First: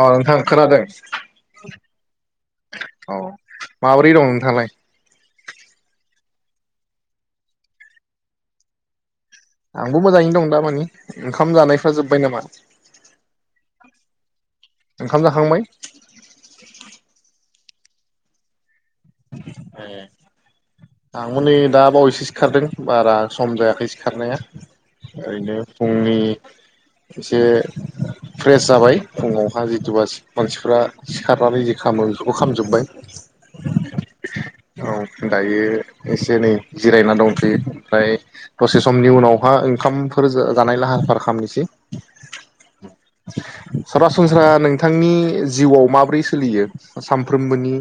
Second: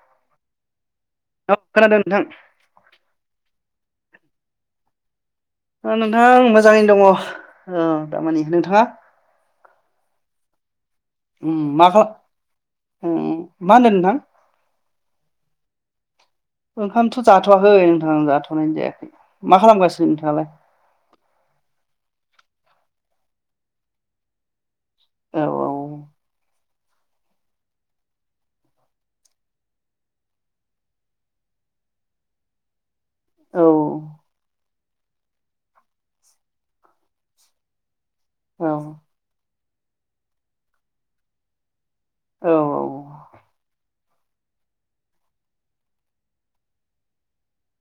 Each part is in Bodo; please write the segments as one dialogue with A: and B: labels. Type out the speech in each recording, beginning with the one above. A: औ नोंथां खोनादों
B: औ खोनादों नोंथां
A: औ माबोरै दं नोंथाङालाय?
B: अ नोंथां मोजाङैनो दङ ओ दामानि नोंथाङा?
A: आंबो मोजाङैनो दं दा मानि
B: उम मा खा उम मा होनदों नोंथां?
A: ओंखाम जाखांबाय
B: ओंखामथ' जाथ जाथ'वाखै नोंथां जाथनाय जाया
A: ए आंबो नै दा बावैसो सिखारदों। बारा सम जायाखै सिखारनाया
B: औ
A: ओरैनो फुंनि
B: औ
A: एसे फ्रेस जाबाय फुङावहा जिथुबा मानसिफ्रा सिखारनानै जि खामो बेफोरखौ खामजोबबाय।
B: औ
A: औ दायो एसे नै जिरायना दंथ'यो फ्राय दसे समनि
B: औ
A: उनावहा ओंखामफोर जानाय लाहार फाहार खालामनोसै
B: औ
A: सरासनस्रा नोंथांनि जिउआव माब्रै सोलियो सानफ्रोमबोनि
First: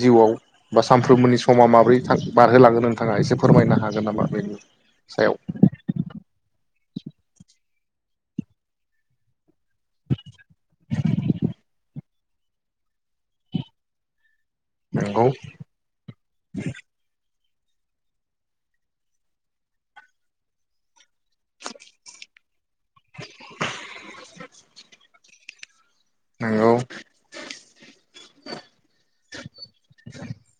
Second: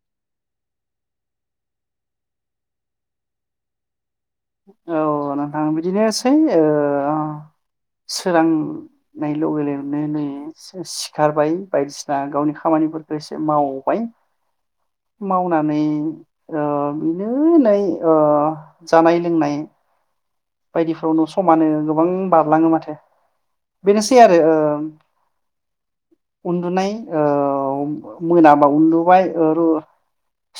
A: जिउआव? बा सानफ्रोमबोनि समा माबोरै थां बारहोलांगोन नोंथाङा एसे फोरमायनो हागोन नामा? बेनि
B: औ
A: सायाव
B: नोंथां बिदिनोसै ओ ओ अ सोरां नाय [unintelligible] नै सि-सिखारबाय बायदिसिना गावनि खामानिफोरखो एसे मावबाय
A: नंगौ
B: मावनानै ओ बिनो ओ नै ओ जानाय लोंनाय [inaudible] बायदि फ्रावनो समानो गोबां बारलाङो माथो बेनोसै आरो ओ
A: नंगौ
B: उन्दुनाय ओव मोनाबा उन्दुबाय ओरु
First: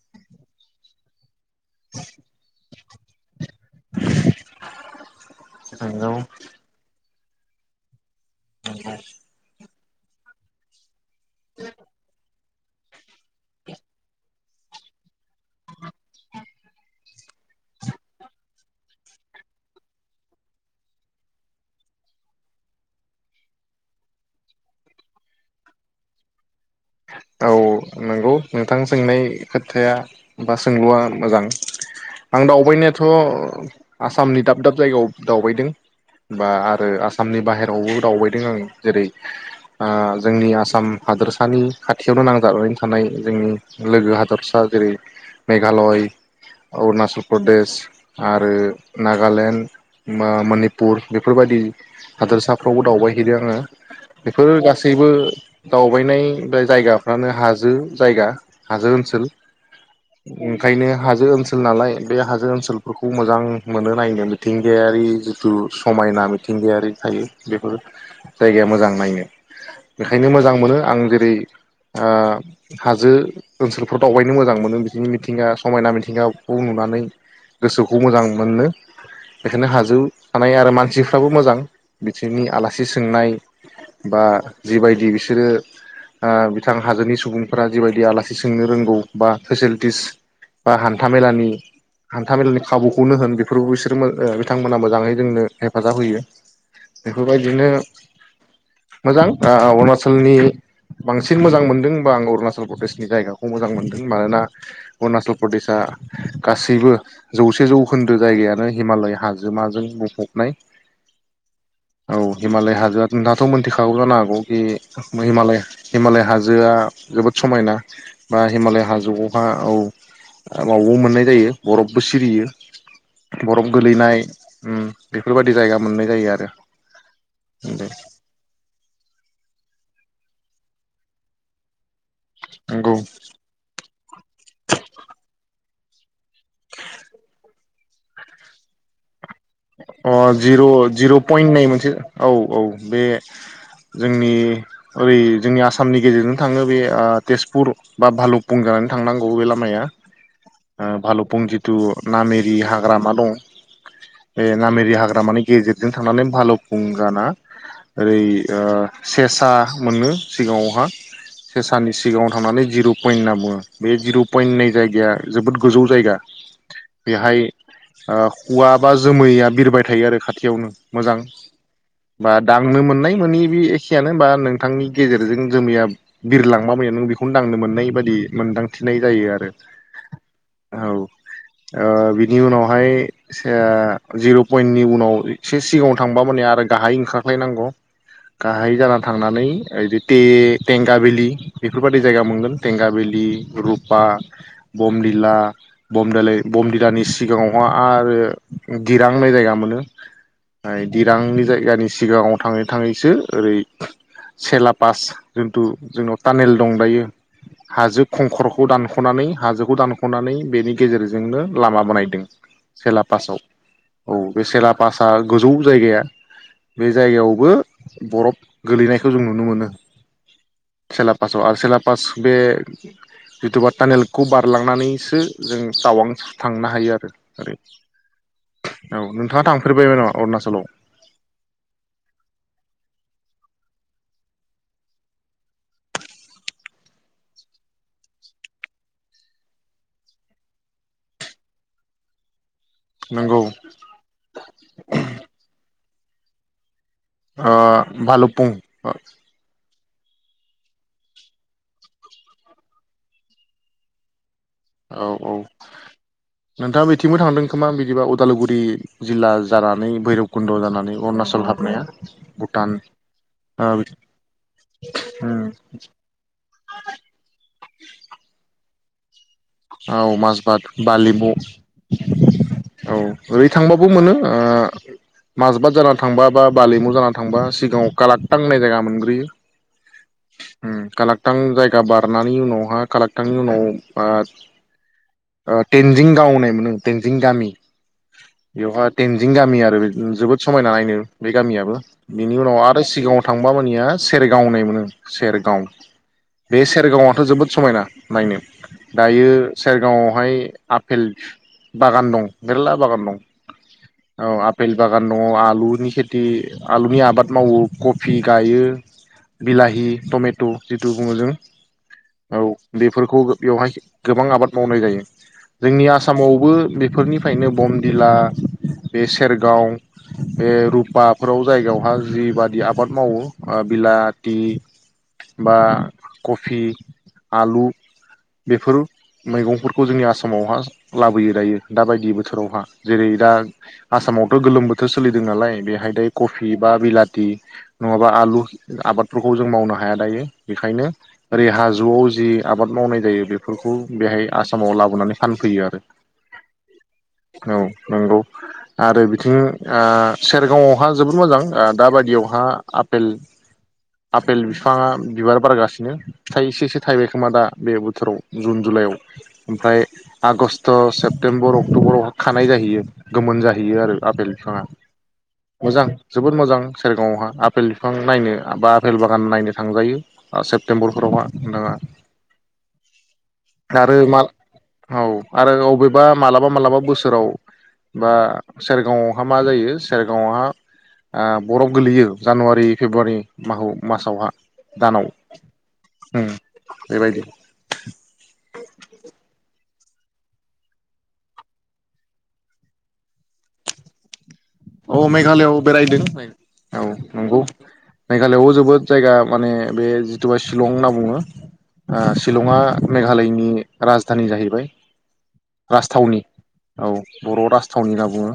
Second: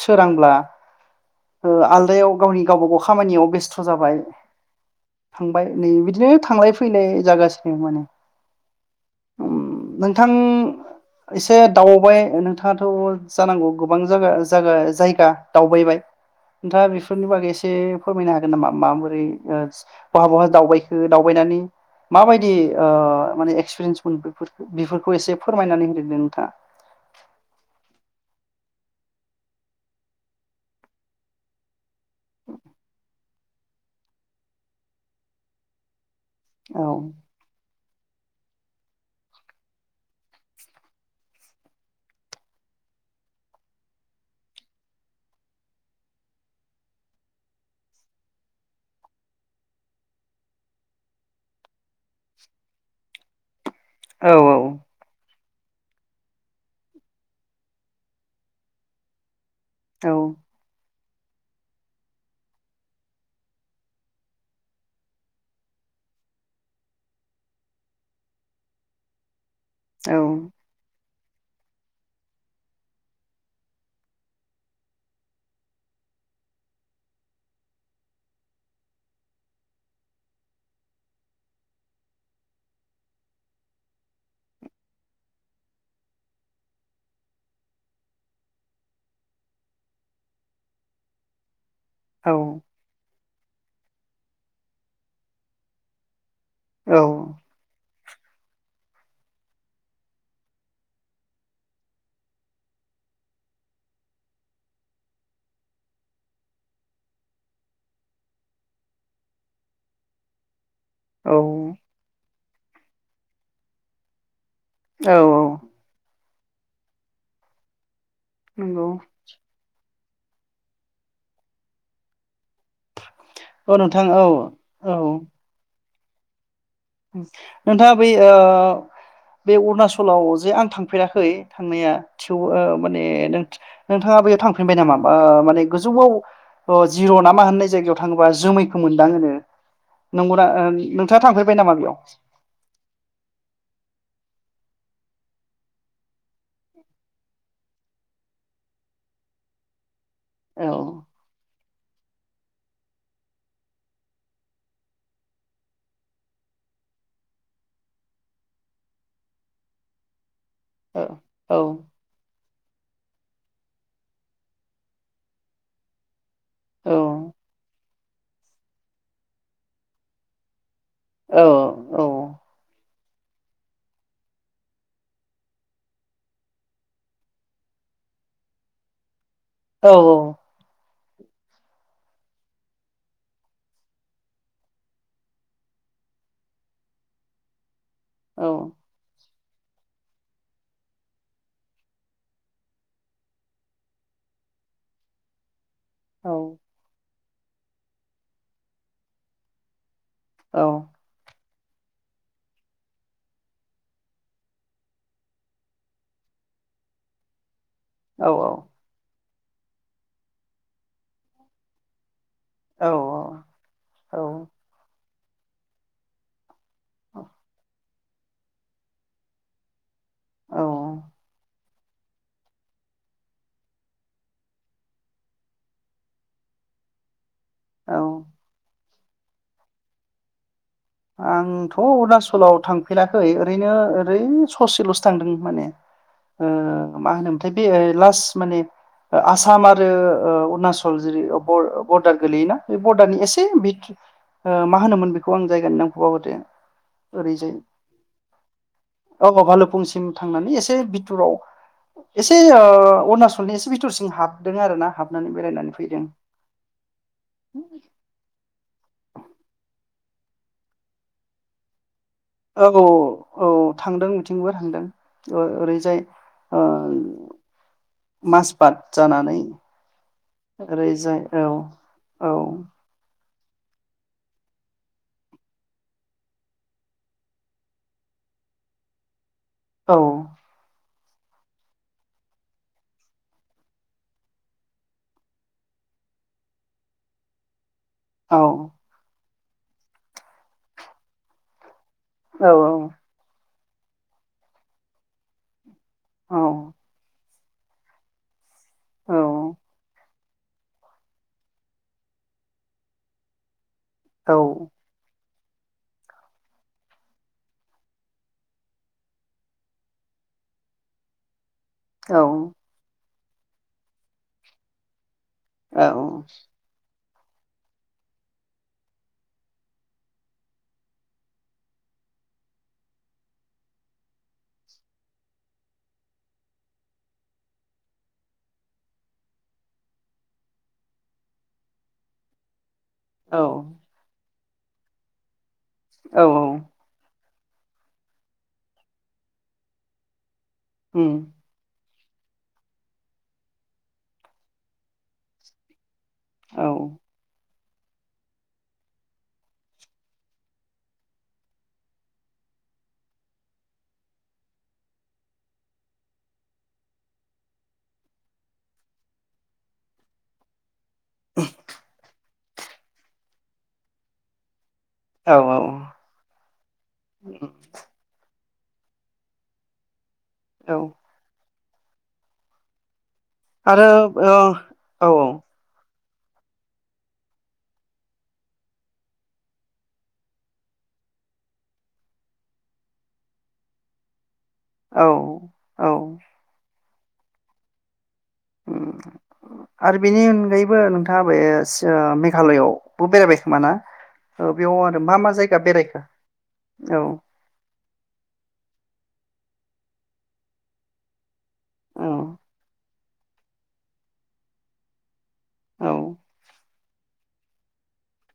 B: सोरांब्ला [inaudible] ओ आलदायाव गावनि गावबा गाव खामानियाव बेस्थ' जाबाय थांबाय नै
A: नंगौ
B: बिदिनो थांलाय फैलाय जागासिनो माने
A: नोंगौ
B: उम नोंथां इसे दावबाय ओ नों थाङाथ' जानांगौ गोबां जागाज जागा जायगा दावबायबाय नोंथाङा बेफोरनि बागै एसे फोरमायनो हागोन नामा माबोरै ओस बहा बहा दावबायखो दावबायनानै माबायदि ओ माने एक्सपिरिन्स मोन बिफोरखो बेफोरखो एसे फोरमायनानै होदो दे नोंथाङा।
A: औ नोंगौ नोंथां सोंनाय खोथाया बा सोंलुआ मोजां। आं दावबायनायाथ' आसामनि दाब दाब जायगायाव दावबायदों बा आरो
B: नोंथाङा
A: आसामनि बाहेरावबो दावबायदों आं जेरै आ जोंनि आसाम हादोरसानि खाथियावनो नांजाबनानै थानाय जोंनि लोगो हादरसा जेरै मेघालय अरुणाचल प्रदेश आरो नागालेण्ड मा मनिपुर बेफोरबायदि हादोरसाफ्रावबो दावबायहैदों आङो। बेफोर
B: औ
A: गासैबो दावबायनाय राय जायगाफ्रानो हाजो जायगा हाजो ओनसोल
B: औ
A: ओंखायनो हाजो ओनसोल नालाय बे हाजो ओनसोलफोरखौ मोजां मोनो नायनो मिथिंगायारि जिथु समायना मिथिंगायारि थायो बेफोर जायगाया मोजां नायनो
B: औ
A: बेखायनो मोजां मोनो आं जे बे ओ हाजो ओनसोलफ्राव दावबायनो मोजां मोनो बिदिनि मिथिंगा समायना मिथिंगाखौ नुनानै गोसोखौ मोजां मोनो बेखायनो हाजो थानाय आरो मानसिफ्राबो मोजां बिसिनि आलासि सोंनाय बा जिबायदि बिसोरो ओ बिथां हाजोनि सुबुंफोरा जिबायदि आलासि सोंनो रोंगौ बा फेसिलिटिस बा हान्थाामेलानि
B: औ
A: हान्था मेलानि खाबुखौनो होन बे [unintelligible] ओ बिथांमोनहा मोजाङै जोंनो हेफाजाब होयो बेफोर बादिनो मोजां ओ अरुणाचलनि बां बांसिन मोजां मोनदों होनबा आं अरुणाचल प्रदेशनि जायगाखौ मोजां मोनदों मानोना अरुणाचल प्रदेशआ गासैबो जौसे जौखोन्दो जायगायानो हिमालय हाजोमाजों बुंफबनाय।
B: औ
A: औ हिमालय हाजोआ नोंथाङाथ' मोनथिखागौ जानो हागौ
B: औ
A: बे
B: औ
A: हिमालया मालाय हाजोआ जोबोद समायना बा हिमालय
B: नंगौ
A: हाजोआवहा औ मावबो मोननाय जायो बरफबो सिरियो बरफ
B: औ नोंथां
A: गोलैनाय
B: औ
A: ओम
B: औ
A: बेफोरबायदि जायगा मोननाय जायो आरो
B: नोंथाङा बै ओ बे अरुनाचलाव जे आं थांफेराखै थांनाया थिउ ओ
A: नंगौ
B: माने नों-नोंथाङा बैयाव थांफिनबाय ओ नामा माने गोजौआव अ जिर' नामा होननाय जायगायाव थाङोबा जोमैखौ मोनदाङोनो
A: अ
B: नंगौना
A: जिर'
B: ओ
A: जिर'
B: नोंथाङा
A: पइन्ट
B: थांफेरबाय
A: बुंनाय
B: नामा
A: मोनसे
B: बेयाव
A: औ औ बे जोंनि ओरै जोंनि आसामनि गेजेरजों थाङो बे ओ तेजपुर बा भालुफुं जानानै थांनांगौ बे लामाया
B: औ
A: ओ भाल'फुंंजि जिथु नामेरि हाग्रामा दं बे नामेरि हाग्रामानि गेजेरजों थांनानै भालौ फुंगाना ओरै ओ सेसा मोनो सिगाङावहा
B: औ औ
A: सेसानि सिगाङाव थांनानै जिर' पइन्ट होनना बुङो बे जिर' पयन्ट होननाय जायगाया जोबोद गोजौ जायगा
B: औ
A: बेहाय आ खुवाबा जोमैया बिरबाय थायो आरो खाथियावनो मोजां
B: औ
A: बा दांनो मोननाय मोनि बे एखेयानो बा नोंथांनि गेजेरजों जोमैया बिरलांबा नों बेखौनो दांनो मोननाय बादि मोनदांथिनाय जायो आरो।
B: औ औ
A: औ ओ बिनि ओ उनावहाय सेया जिर' पइन्टनि उनाव एसे सिगाङाव थांबा माने आरो गाहायै ओंखारख्लाय नांगौ।
B: औ
A: गाहाय जाना था थांनानै ओेरैदि टे टेंगाबेलि बेफोरबायदि जायगा मोनगोन टेंगा भेलि रुपा बमदिला
B: औ
A: बमदोलै बमदिलानि सिगाङावहा आरो गिरां होननाय जायगा मोनो
B: औ
A: फाय दिरांनि जाय इरानि सिगाङाव थाङै थाङैसो ओरै सेला पास जिन्थु जोंनाव टानेल दं दायो। हाजो
B: औ
A: खंखरखौ दानख'नानै हाजोखौ दानख'नानै बेनि गेजेरजोंनो लामा बानायदों
B: औ
A: सोला पासाव औ बेसेला पा सा गोजौ जायगाया बे जायगायावबो बरफ गोलैनायखौ जों नुनो मोनो
B: औ
A: सेलापासाव आरो सेलापास बे जिथुबा टानेलखौ बारलांनानैसो जों टावां थांनो हायो आरो। ओरै।
B: औ
A: औ नोंथाङा थांफेरबायबो नामा अरुणाचलाव?
B: आंथ' अरुणचलाव थांफेराखै ओरैनो ओरै ससेल'सो थांदों माने ओ मा होनोमोनथाय बे ओ लास्ट माने आसाम आरो अरुणचल जेरै बर बरदार गोलैयोना बे बरडारनि
A: नंगौ
B: एसे बिद ओ मा होनोमोन बेखौ आं जायगानि नाम बावगारदो
A: ओ
B: ओरैजाय
A: भालुपुं आ
B: थिं थांनानै एसे बिथुराव एसे ओ अरुणचलनि एसे बिथुरसिं हाब
A: औ औ नोंथाङा बिथिंबो थांदों खोमा बिदिबा उदालगुरि जिल्ला जानानै भैरबकुन्द' जानानै अरुणाचल हाबनाया भुटान
B: ओग' औ
A: ओ
B: थांदों बिथिंबो थांदों
A: उम
B: ओरैजाय ओ मास बाद जानानै
A: औ माजबाद
B: ओरैजाय
A: बालिमु
B: औ औ
A: औ ओरै थांबाबो मोनो ओ माजबाद जाना थांबा बा बालिमु जाना थांबा सिगाङाव कालाक्टां होननाय जायगा मोनग्रोयो।
B: औ
A: कालाक्टां जायगा बारनायनै उनावहा कालाक्टांनि उनाव बा ओ टेनजिं गाव होननाय मोनो टेनजिं गामि
B: औ
A: इयावहा तेन बिं गामि आरो जोबोद समायना नायनो बे गामियाबो बिनि उनाव आरो
B: औ
A: सिगाङाव थां बामानिया सेरगाव होननाय मोनो सेरगाव बे सेरगावआथ' जोबोद समायना नायनो
B: औ
A: दायो।
B: औ
A: सिगाङावहाय आफेल बागान दं मेरला बागान दं औ आफेल बागान दङ आलुनि खेथि आलुनि आबाद मावो कफि गायो बिलाहि टमेट' जिथु बुङो जों औ बेफोरखौ बेवहाय गोबां आबाद मावनाय जायो।
B: औ
A: जोंनि आसामावबो बेफोरनि निफ्रायनो बमदिला बे सेरगाव बे रुपाफोराव जायगायावहा जिबादि आबाद मावो बिलाटि बा कफि आलु बेफोर मैगंफोरखौ जोंनि आसामावहा लाबोयो दायो दाबायदि बोथोरावहा जेरै दा
B: औ
A: आसामाव बो गोलोम बोथोर सोलिदों नालाय बेहाय दायो
B: औ
A: कफि बा बिलाथि नङाबा आलु आबादफोरखौ जों मावनो हाया दायो। बेखायनो
B: उम
A: ओरै हाजोआव जि आबाद मावनाय जायो बेफोरखौ बेहाय आसामाव लाबोनानै फानफैयो आरो
B: औ
A: औ नों आरो बिथिं ओ सेरगाव आवहा जोबोद मोजां दाबायदियावहा आफेल बिफाङा बिबार बारगासिनो थाइसेसो थाइबाय खोमा दा बे बोथोराव जुन जुलाइआव ओमफ्राय आगष्ट थ' सेप्तेमबर अक्ट'बर खानाय जाहैयो गोमोन जाहैयो आरो आफपेल बिफाङा
B: औ औ
A: मोजां जोबोद मोजां सेरगाव आवहा
B: उम
A: आफपेल बिफां नायनो बा रेल बागान नायनो थांजायो। ओ
B: औ
A: सेप्तेम्बर हरावहा नोंथाङा आरो मा औ आरो अबे बा मालाबा मालाबा बोसोराव बा सेरगावआवहा मा जायो सेरगावआवहा बरफ गोल्लैयो जानुवारि फेब्रुवारि मासावहा दानाव
B: औ
A: उम बेबायदि
B: उम आरो बेनि अनगायैबो नोंथाङा बे मेघालयआवबो बेरायबाय खोमा ना? औ बेयाव आरो
A: औ
B: मा मा
A: मेघालयआव
B: जायगा
A: बेरायदों
B: बेरायखो
A: औ नोंगौ मेघालआवबो जोबोद जायगा माने बे जिथुबा शिलं होनना बुङो आ
B: औ
A: शिलंआ मेघालयनि राजधानि जाहैबाय
B: औ
A: राजथावनि औ बर' राजथावनि होनना बुङो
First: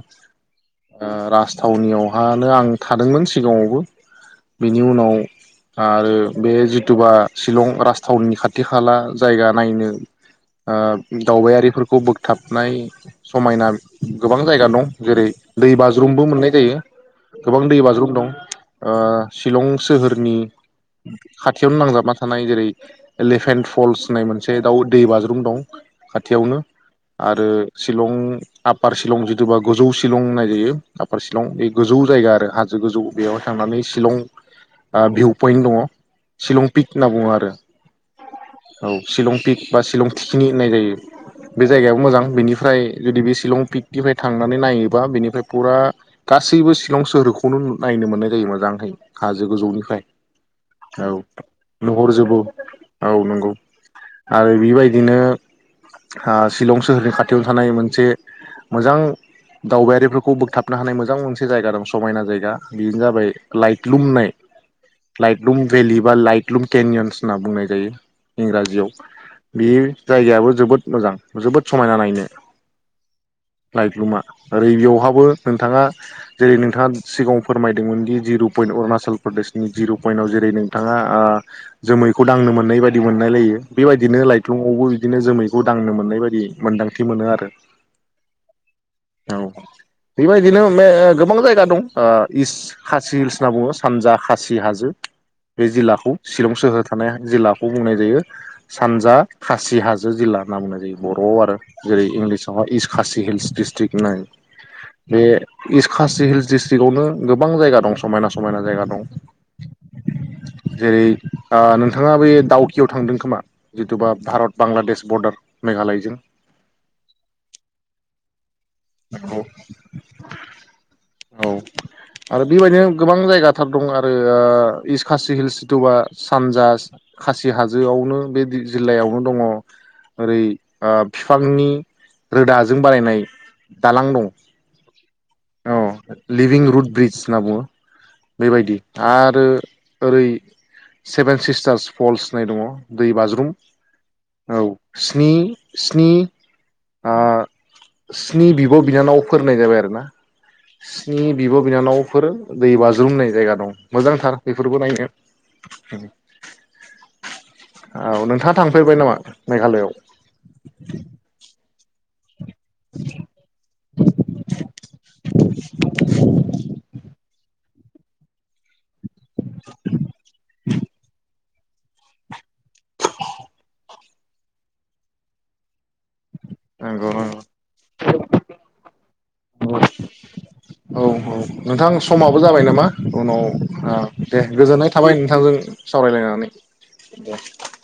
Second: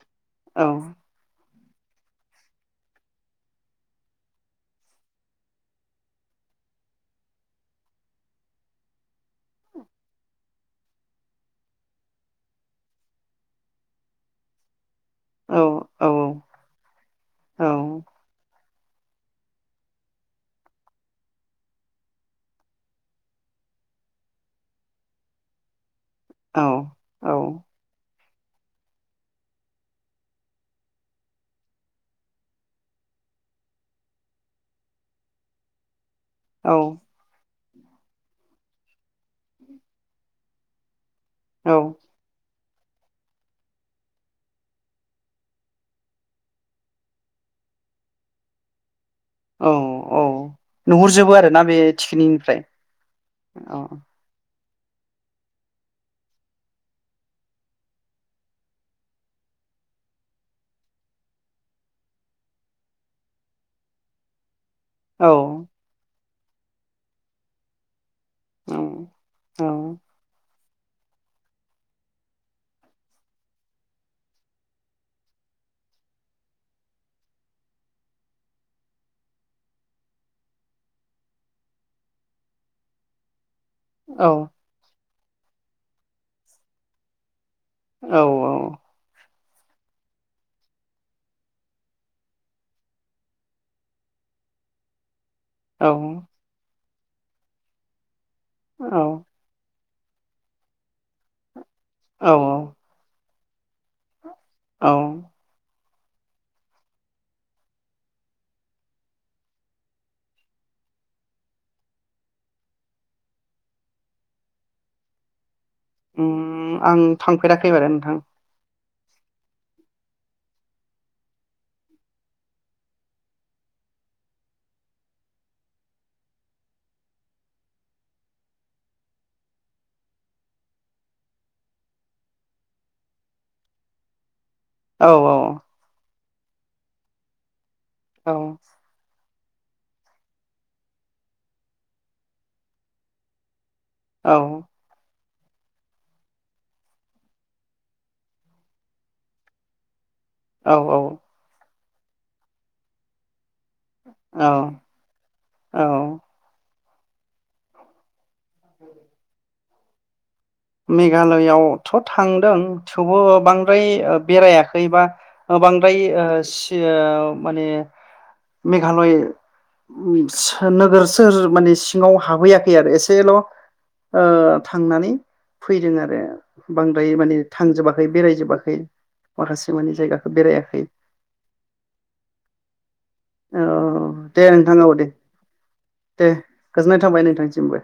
B: औ
A: ओ राज राजथावनियावहानो आं थादोंमोन सिगाङावबो बेनि उनाव ओ आरो बे जिथुबा शिलं राजथावनि खाथि खाला जायगा नायनो ओ दावबायारिफोरखौ बोगथाबनाय समायना गोबां जायगा दं जेरै
B: औ
A: दै
B: औ
A: बाज्रुमबो मोननाय जायो गोबां
B: औ
A: दै बाज्रुम दं ओ शिलं सोहोरनि खाथियावनो नांजाबना थानाय जेरै एलेफेन फल्स होननाय मोनसे दाउ दै बाज्रुम दं खाथियावनो
B: औ औ
A: आरो शिलं आपार शिलं जिथुबा गोजौ शिलंनाय बेयो आफपार शिलं बे गोजौ जायगा आरो हाजो गोजौ बेयावहाय थांनानै शिलं ओ भिउ पइन्ट दङ शिलं पिक होनना बुङो आरो औ शिलं पिक बा शिलं थिखिनि होननाय जायो बे
B: औ
A: जायगायाबो मोजां बेनि ओमफ्राय जुदि बे शिलं पिकनिफ्राय थांनानै नायोबा बेनिफ्राय फुरा गासैबो शिलं सोहोरखौनो नायनो मोननाय जायो मोजांहाय हाजो
B: औ
A: गोजौनिफ्राय
B: औ
A: औ
B: नुहुरजोबो आरोना बे
A: नुहरजोबो
B: थिखिनिनिफ्राय
A: औ नंगौ
B: औ
A: आरो बेबायदिनो ओ शिलं सोहोरनि खाथियावनो थानाय मोनसे मोजां दावबायारिफोरखौ खौ बोगथाबनो हानाय मोजां मोनसे जायगा दं समायना जायगा बेनो जाबाय लाइट लुम होननाय लाइट
B: औ
A: लुम भेलि बा लाइट लुम केनियन्स होनना बुंनाय जायो
B: औ
A: इंराजियाव
B: औ
A: बे जायगायाबो जोबोद मोजां जोबोद समायना नायनो लाइथलुमा ओरै बेयावहा बो नोंथाङा जेरै नोंथाङा सिगाङाव फोरमायदोंमोनदि जिर' पइन्ट अरुणाचल प्रदेशनि जिर' पइन्टाव जेरै नोंथाङा ओ जोमैखौ दांनो मोननाय बायदि मोनलायलायो
B: औ
A: बेबायदिनो लाइथुमआवबो बिदिनो जोमैखौ दांनो मोननाय बायदि मोन्दांथि मोनो आरो
B: औ औ
A: औ बेबायदिनो गोबां जायगा ओ दं इस्ट खासि हिल्स होनना बुङो सानजा खासि हाजो बे
B: औ
A: जिल्लाखौ शिलं सोहोर [unintelligible] जिल्लाबो बुंनाय जायो सानजा खासि हाजो जिल्ला होनना बुंनाय जायो बर'आव आरो जेरै इंलिसावहाय
B: औ
A: इस्स खासि हिल्स दिस्ट्रिक नाय बे खासि हिल्स डिस्ट्रिक्आवनो गोबां जायगा दं समायना समायना जायगा दं जेरै नोंथाङा बे दावकियाव थांदों खोमा जिथुबा भारत बांलादेश बरदार
B: उम आं थांफेराखै मार नोंथां
A: औ औ आरो बेबायदिनो गोबां जायगाथार दं आरो इस खासि हिल्स सिथबा सानजा खासि हाजोआवनो बे जिल्लायावनो दङ ओरै बिफांनि रोदाजों बारायनाय दालां दं।
B: औ औ
A: औ लिभिं रुड ब्रिज होनना बुङो। बेबायदि आरो आरो ओरै सेभेन सिस्टार्स फल्स होननाय दङ दै बाज्रुम। औ स्नि स्नि स्नि बिब' बिनानाव फोरनाय जाबाय आरो ना? स्नि बिब' बिनानाव बेफोर दै बाज्रुमनाय जायगा दं मोजांथार
B: औ
A: बेफोरबो नायनो। आ खोथा थांफैेरबाय नामा? मेघालयआव
B: मेघालयआव थ' थां थेवबो बांद्राय बेरायाखै बा बांद्राय ओ माने मेघालय नोगोर सोहो माने सिङाव हाबहैयाखै आरो एसेल ओ' थांनानै फैदों आरो
A: नंगौ
B: बांद्राय माने
A: नंगौ
B: थांजोबाखै बेरायजोबाखै माखासे माने जायगाखौ बेरायाखै
A: औ औ नोंथां समाबो जाबाय नामा उनाव ओ
B: दे नोंथां
A: गोजोननाय
B: औ दे
A: थाबाय नोंथांजों
B: दे
A: सावरायलायनानै
B: गोजोननाय थांबाय
A: दे
B: नोंथांसिमबो।